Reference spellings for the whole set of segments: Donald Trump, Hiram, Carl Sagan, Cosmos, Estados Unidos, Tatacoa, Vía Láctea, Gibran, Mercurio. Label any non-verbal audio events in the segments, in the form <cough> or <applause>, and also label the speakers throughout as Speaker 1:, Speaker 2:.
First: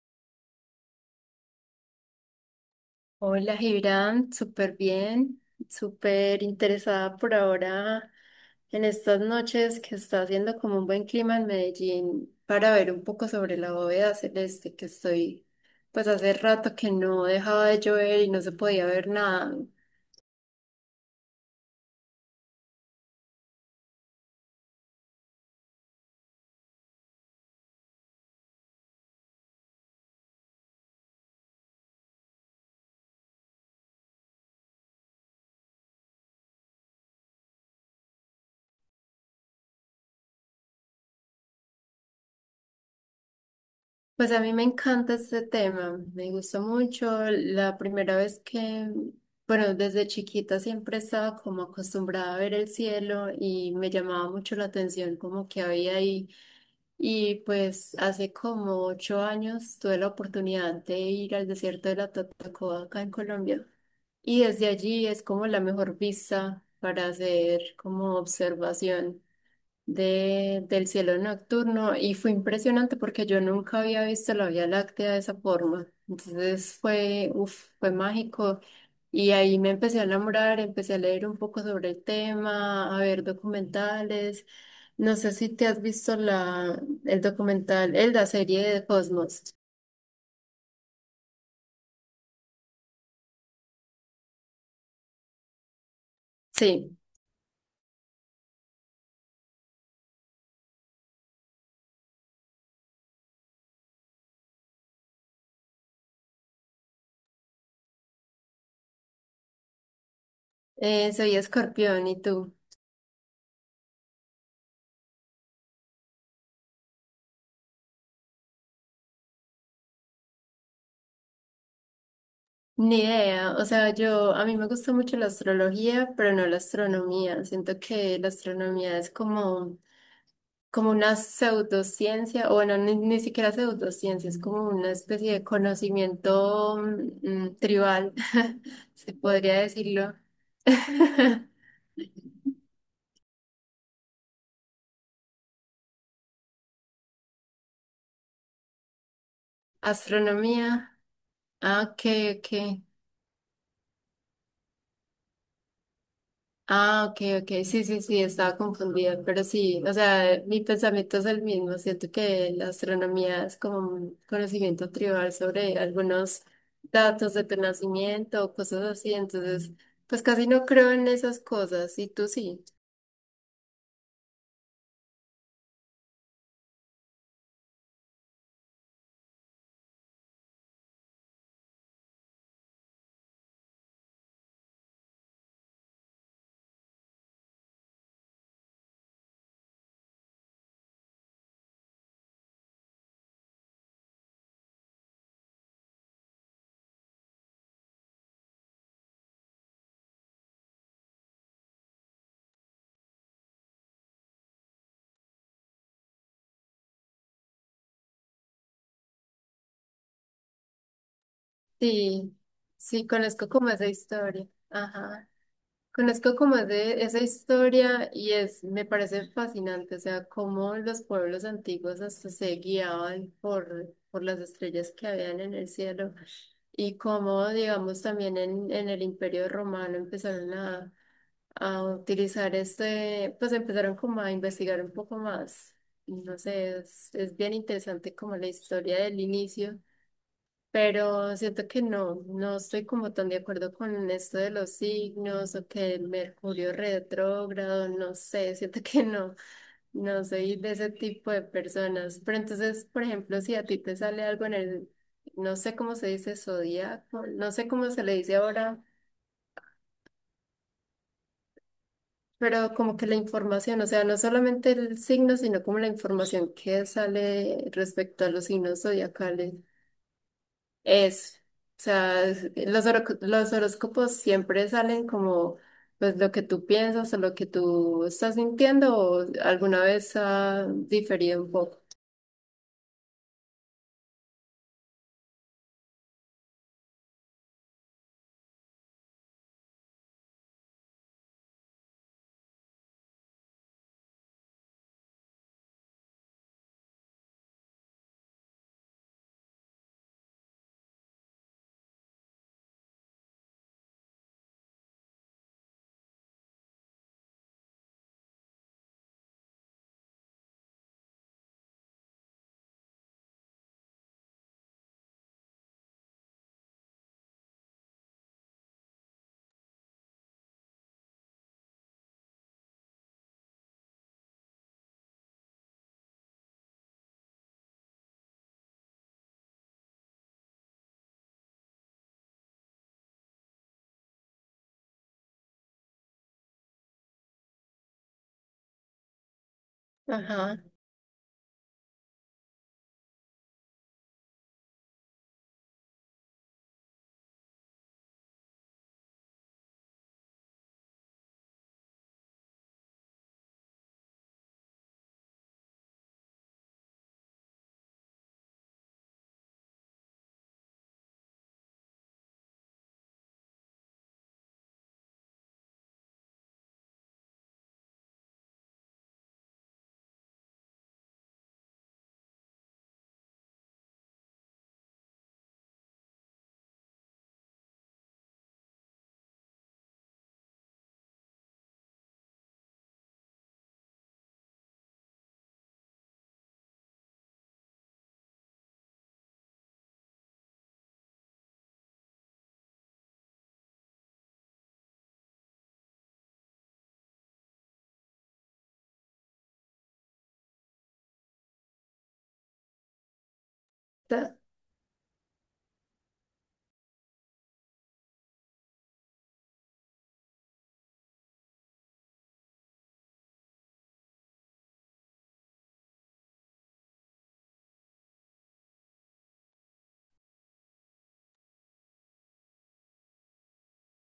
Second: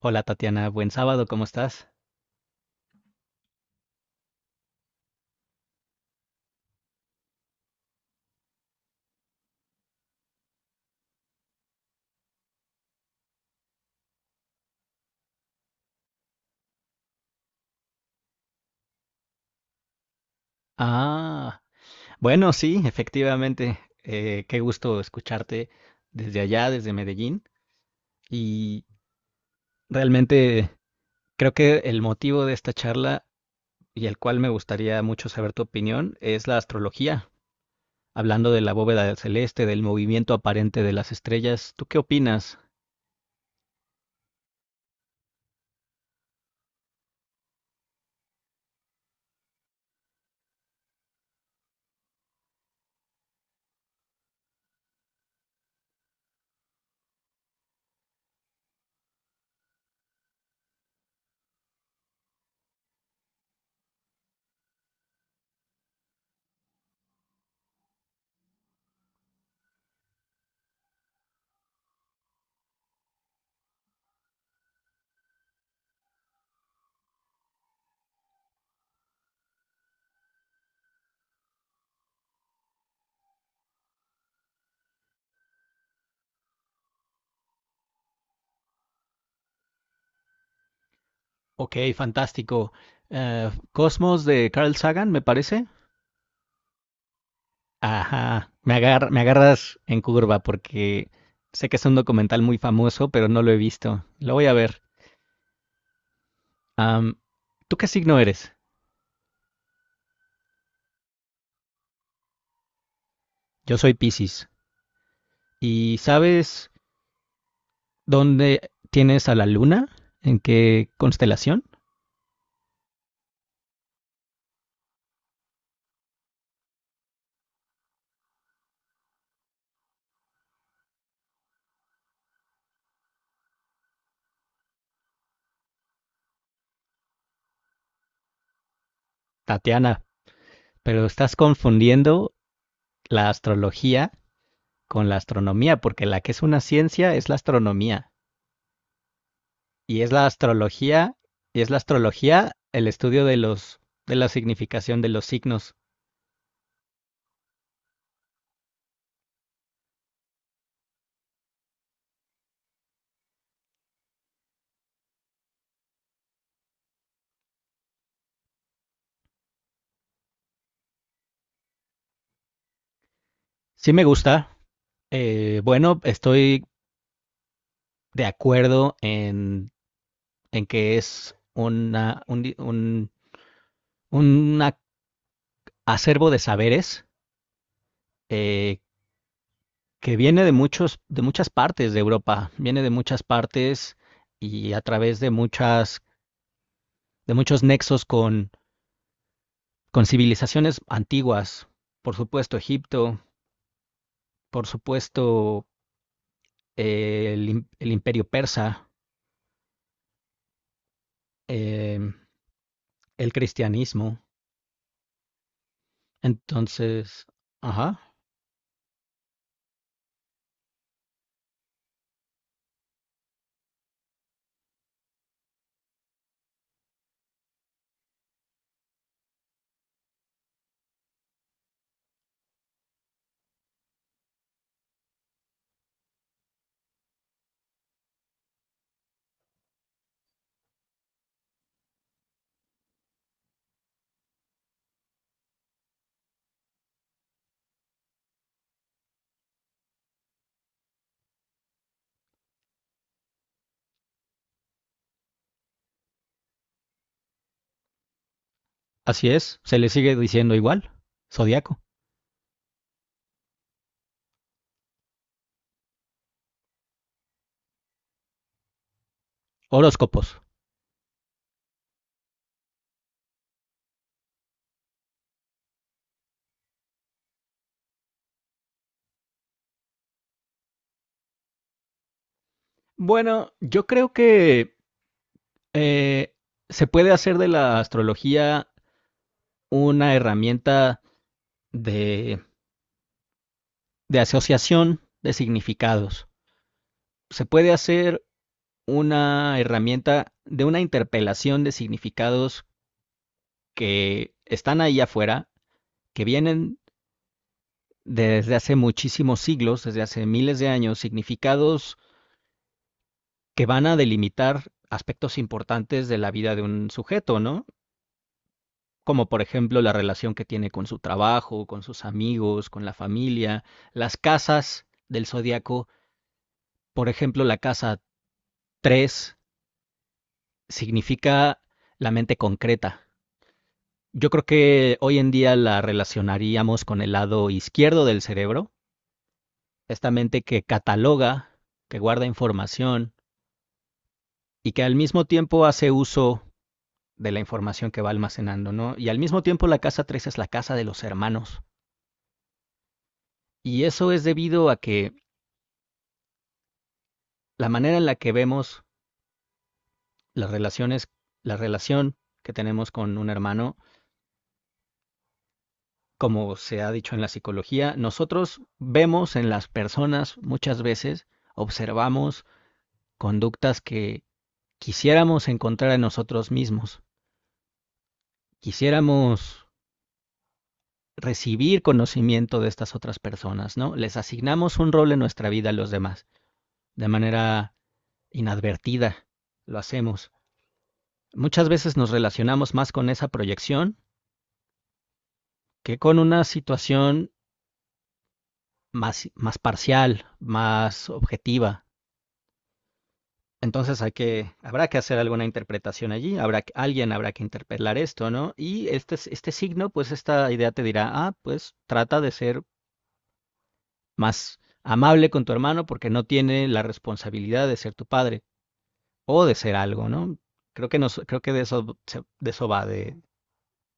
Speaker 1: Hola Tatiana, buen sábado, ¿cómo estás?
Speaker 2: Hola, Gibran, súper bien, súper interesada por ahora en estas noches que está haciendo como un buen clima en Medellín para ver un poco sobre la bóveda celeste que estoy, pues hace rato que no dejaba de llover y no se podía ver nada.
Speaker 1: Ah, bueno, sí, efectivamente, qué gusto escucharte desde allá, desde Medellín, y realmente creo que el motivo de esta charla y el cual me gustaría mucho saber tu opinión es la astrología, hablando de la bóveda del celeste, del movimiento aparente de las estrellas, ¿tú qué opinas?
Speaker 2: Pues a mí me encanta este tema, me gusta mucho. La primera vez que, bueno, desde chiquita siempre estaba como acostumbrada a ver el cielo y me llamaba mucho la atención como que había ahí. Y pues hace como 8 años tuve la oportunidad de ir al desierto de la Tatacoa acá en Colombia. Y desde allí es como la mejor vista para hacer como observación del cielo nocturno y fue impresionante porque yo nunca había visto la Vía Láctea de esa forma. Entonces fue, uf, fue mágico y ahí me empecé a enamorar, empecé a leer un poco sobre el tema, a ver documentales. No sé si te has visto el documental, la serie de Cosmos.
Speaker 1: Ok, fantástico. Cosmos de Carl Sagan, me parece.
Speaker 2: Sí,
Speaker 1: Ajá, me agarras en curva porque sé que es un documental muy famoso, pero no lo he visto. Lo voy a ver. Am, ¿Tú qué signo eres?
Speaker 2: soy Escorpión, ¿y tú?
Speaker 1: Yo soy Piscis. ¿Y sabes dónde tienes a la luna? ¿En qué constelación?
Speaker 2: Ni idea, o sea, yo, a mí me gusta mucho la astrología, pero no la astronomía. Siento que la astronomía es como como una pseudociencia, o bueno, ni siquiera pseudociencia, es como una especie de conocimiento tribal, <laughs> se podría
Speaker 1: Tatiana,
Speaker 2: decirlo.
Speaker 1: pero estás
Speaker 2: <laughs>
Speaker 1: confundiendo la astrología con la astronomía, porque la que es una ciencia es la astronomía. Y es la
Speaker 2: Astronomía.
Speaker 1: astrología,
Speaker 2: Ah, ok, ok.
Speaker 1: el estudio de los, de la significación de los signos.
Speaker 2: Ah, ok, ok, sí, sí, sí, estaba confundida, pero sí, o sea, mi pensamiento es el mismo, siento que la astronomía es como un conocimiento tribal sobre algunos datos de tu nacimiento o cosas así, entonces, pues casi no creo en esas cosas, ¿y tú sí?
Speaker 1: Sí me gusta. Bueno, estoy de acuerdo en que es una, un, di- un a- acervo de saberes eh, que viene de muchos, de muchas partes de Europa, viene de muchas partes y a través de muchas, de muchos nexos con civilizaciones antiguas. Por supuesto, Egipto, por supuesto, el Imperio Persa, em,
Speaker 2: Sí, sí,
Speaker 1: el
Speaker 2: conozco como esa
Speaker 1: cristianismo.
Speaker 2: historia, ajá. Conozco como de esa
Speaker 1: Entonces, ajá,
Speaker 2: historia y es, me parece fascinante, o sea, cómo los pueblos antiguos hasta se guiaban por las estrellas que habían en el cielo. Y cómo, digamos, también en el Imperio Romano empezaron a utilizar este, pues empezaron como a investigar un poco más. No sé, es bien interesante como la historia del inicio, pero siento que no, no estoy como tan de acuerdo con esto de los signos o que el Mercurio retrógrado, no sé, siento <laughs> que no, no soy de ese tipo de personas. Pero entonces, por ejemplo, si a ti te sale algo en el, no sé cómo se dice zodiaco, no sé cómo se le dice ahora,
Speaker 1: así es, se le sigue diciendo igual, zodiaco,
Speaker 2: pero como que la información, o sea, no solamente el signo, sino como la información que sale respecto a los signos zodiacales.
Speaker 1: horóscopos.
Speaker 2: Es, o sea, es- los, horo- los horóscopos siempre salen como pues lo que tú piensas o lo que tú estás sintiendo o alguna vez ha diferido un poco.
Speaker 1: Bueno, yo creo que eh, se puede hacer de la astrología una herramienta de, de asociación de significados. Se puede hacer una herramienta de una interpelación de significados que están ahí afuera, que vienen desde hace muchísimos siglos, desde hace miles de años, significados que van a delimitar aspectos importantes de la vida de un sujeto, ¿no? Como por ejemplo la relación que tiene con su trabajo, con sus amigos, con la familia, las casas del zodiaco, por ejemplo la casa 3 significa la mente concreta. Yo creo que hoy en día la relacionaríamos con el lado izquierdo del cerebro, esta mente
Speaker 2: Ajá.
Speaker 1: que cataloga, que guarda información y que al mismo tiempo hace uso de la información que va almacenando, ¿no? Y al mismo tiempo la casa 3 es la casa de los hermanos. Y eso es debido a que la manera en la que vemos las relaciones, la relación que tenemos con un hermano, como se ha dicho en la psicología, nosotros vemos en las personas muchas veces, observamos conductas que quisiéramos encontrar en nosotros mismos, quisiéramos recibir conocimiento de estas otras personas, ¿no? Les asignamos un rol en nuestra vida a los demás, de manera inadvertida, lo hacemos. Muchas veces nos relacionamos más con esa proyección que con una situación más, más parcial, más objetiva. Entonces hay que, habrá que hacer alguna interpretación allí, habrá, que, alguien habrá que interpelar esto, ¿no? Y este signo, pues esta idea te dirá, ah, pues trata de ser más amable con tu hermano porque no tiene la responsabilidad de ser tu padre o de ser algo, ¿no? Creo que de eso va, de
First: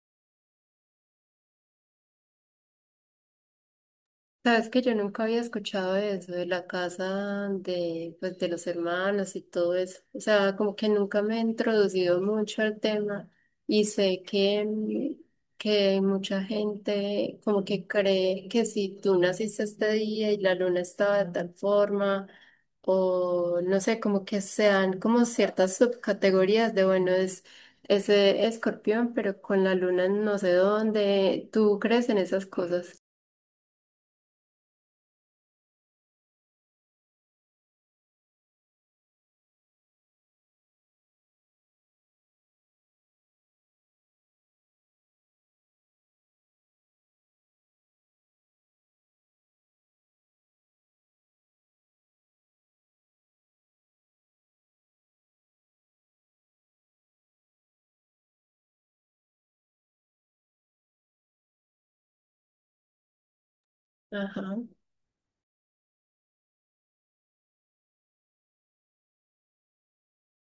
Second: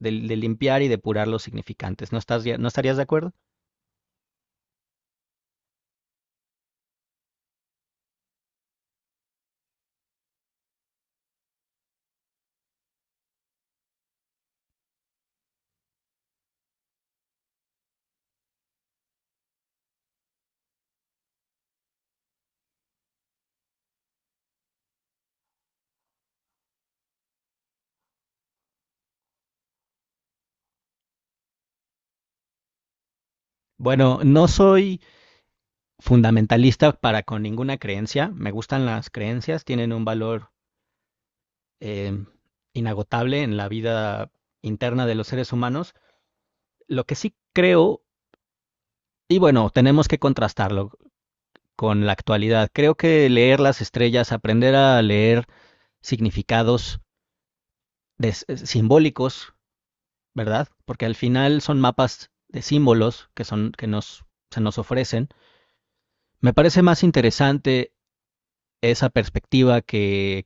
Speaker 1: de, de limpiar y depurar los significantes. ¿No estarías de acuerdo?
Speaker 2: Sabes que yo nunca había escuchado de eso, de la casa de, pues, de los hermanos y todo eso. O sea, como que nunca me he introducido mucho al tema y sé que, que mucha gente como que cree que si tú naciste este día y la luna estaba de tal forma, o no sé, como que sean como ciertas subcategorías de, bueno, es ese escorpión, pero con la luna en no sé dónde. ¿Tú crees en esas cosas?
Speaker 1: Bueno, no soy fundamentalista para con ninguna creencia. Me gustan las creencias, tienen un valor eh, inagotable en la vida interna de los seres humanos. Lo que sí creo, y bueno, tenemos que contrastarlo con la actualidad. Creo que leer las estrellas, aprender a leer significados de, simbólicos, ¿verdad? Porque al final son mapas de símbolos que son que nos
Speaker 2: Ajá.
Speaker 1: se nos ofrecen. Me parece más interesante esa perspectiva que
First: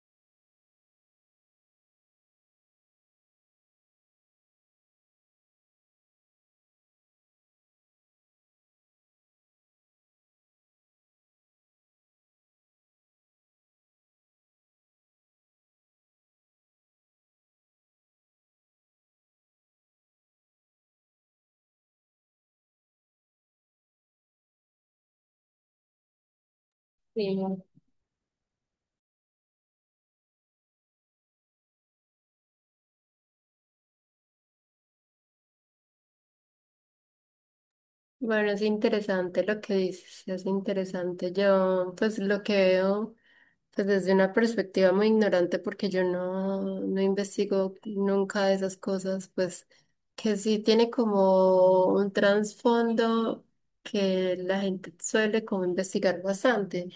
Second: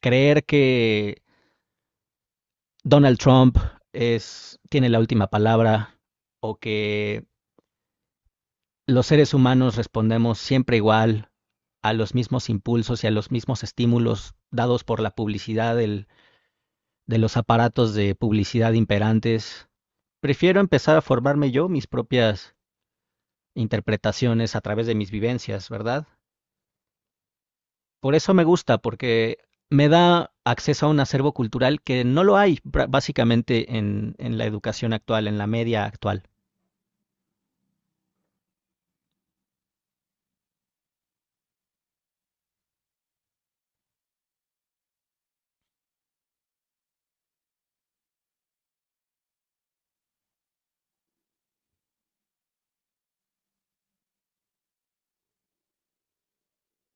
Speaker 1: creer que Donald Trump es, tiene la última palabra o que los seres humanos respondemos siempre igual a los mismos impulsos y a los mismos estímulos dados por la publicidad del, de los aparatos de publicidad imperantes. Prefiero empezar a formarme yo mis propias interpretaciones a través de mis vivencias, ¿verdad?
Speaker 2: Sí.
Speaker 1: Por eso me gusta, porque me da acceso a un acervo cultural que no lo hay básicamente en la educación actual, en la media actual.
Speaker 2: Bueno, es interesante lo que dices, es interesante. Yo, pues lo que veo, pues desde una perspectiva muy ignorante, porque yo no, no investigo nunca esas cosas, pues que sí tiene como un trasfondo que la gente suele como investigar bastante.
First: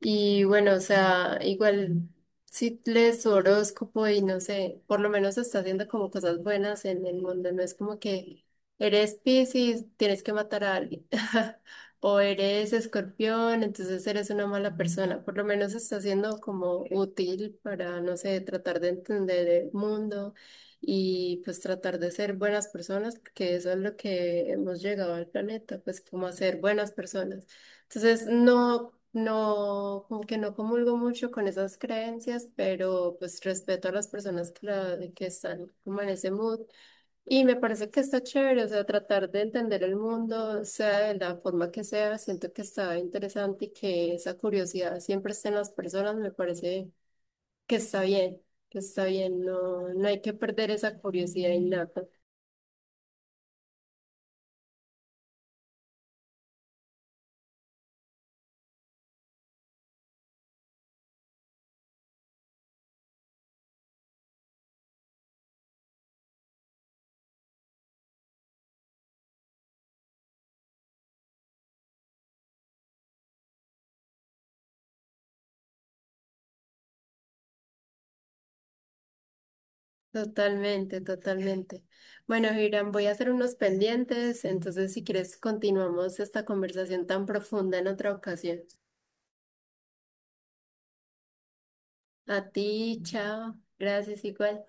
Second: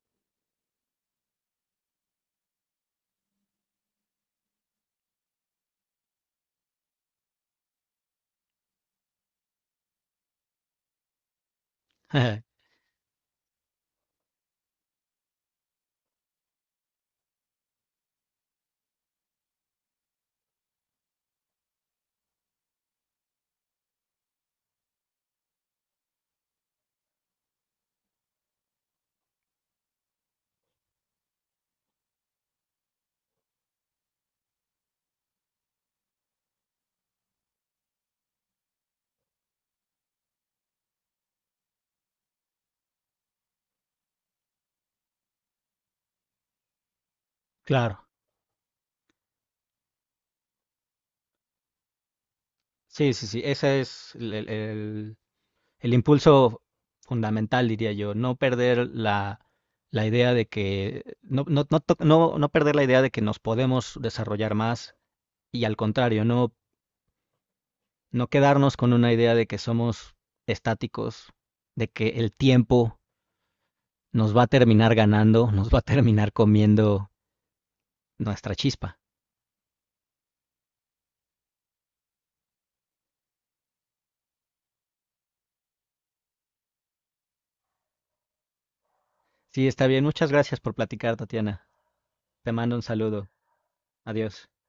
Speaker 2: Y bueno, o sea, igual si lees su horóscopo y no sé, por lo menos está haciendo como cosas buenas en el mundo, no es como que eres Piscis, tienes que matar a alguien, <laughs> o
Speaker 1: <laughs>
Speaker 2: eres Escorpión, entonces eres una mala persona. Por lo menos está siendo como útil para, no sé, tratar de entender el mundo y pues tratar de ser buenas personas, porque eso es lo que hemos llegado al planeta, pues como a ser buenas personas. Entonces, no, no, como que no comulgo mucho con esas creencias, pero pues respeto a las personas que, la- que están como en ese mood. Y me parece que está chévere, o sea, tratar de entender el mundo, sea de la forma que sea, siento que está interesante y que esa curiosidad siempre esté en las personas, me parece que está
Speaker 1: Claro.
Speaker 2: bien, que está bien, no, no hay que perder esa curiosidad innata.
Speaker 1: Sí, sí, sí. Ese es el impulso fundamental, diría yo. No perder la, la idea de que, no, no, no, no, no perder la idea de que nos podemos desarrollar más y al contrario, no, no quedarnos con una idea de que somos estáticos, de que el tiempo nos va a terminar ganando, <laughs> nos va a terminar comiendo nuestra chispa.
Speaker 2: Totalmente, totalmente. Bueno, Hiram, voy a hacer unos pendientes, entonces si quieres continuamos esta conversación tan profunda en otra ocasión.
Speaker 1: Sí, está bien. Muchas gracias por platicar, Tatiana.
Speaker 2: A
Speaker 1: Te mando un
Speaker 2: ti,
Speaker 1: saludo.
Speaker 2: chao. Gracias,
Speaker 1: Adiós.
Speaker 2: igual.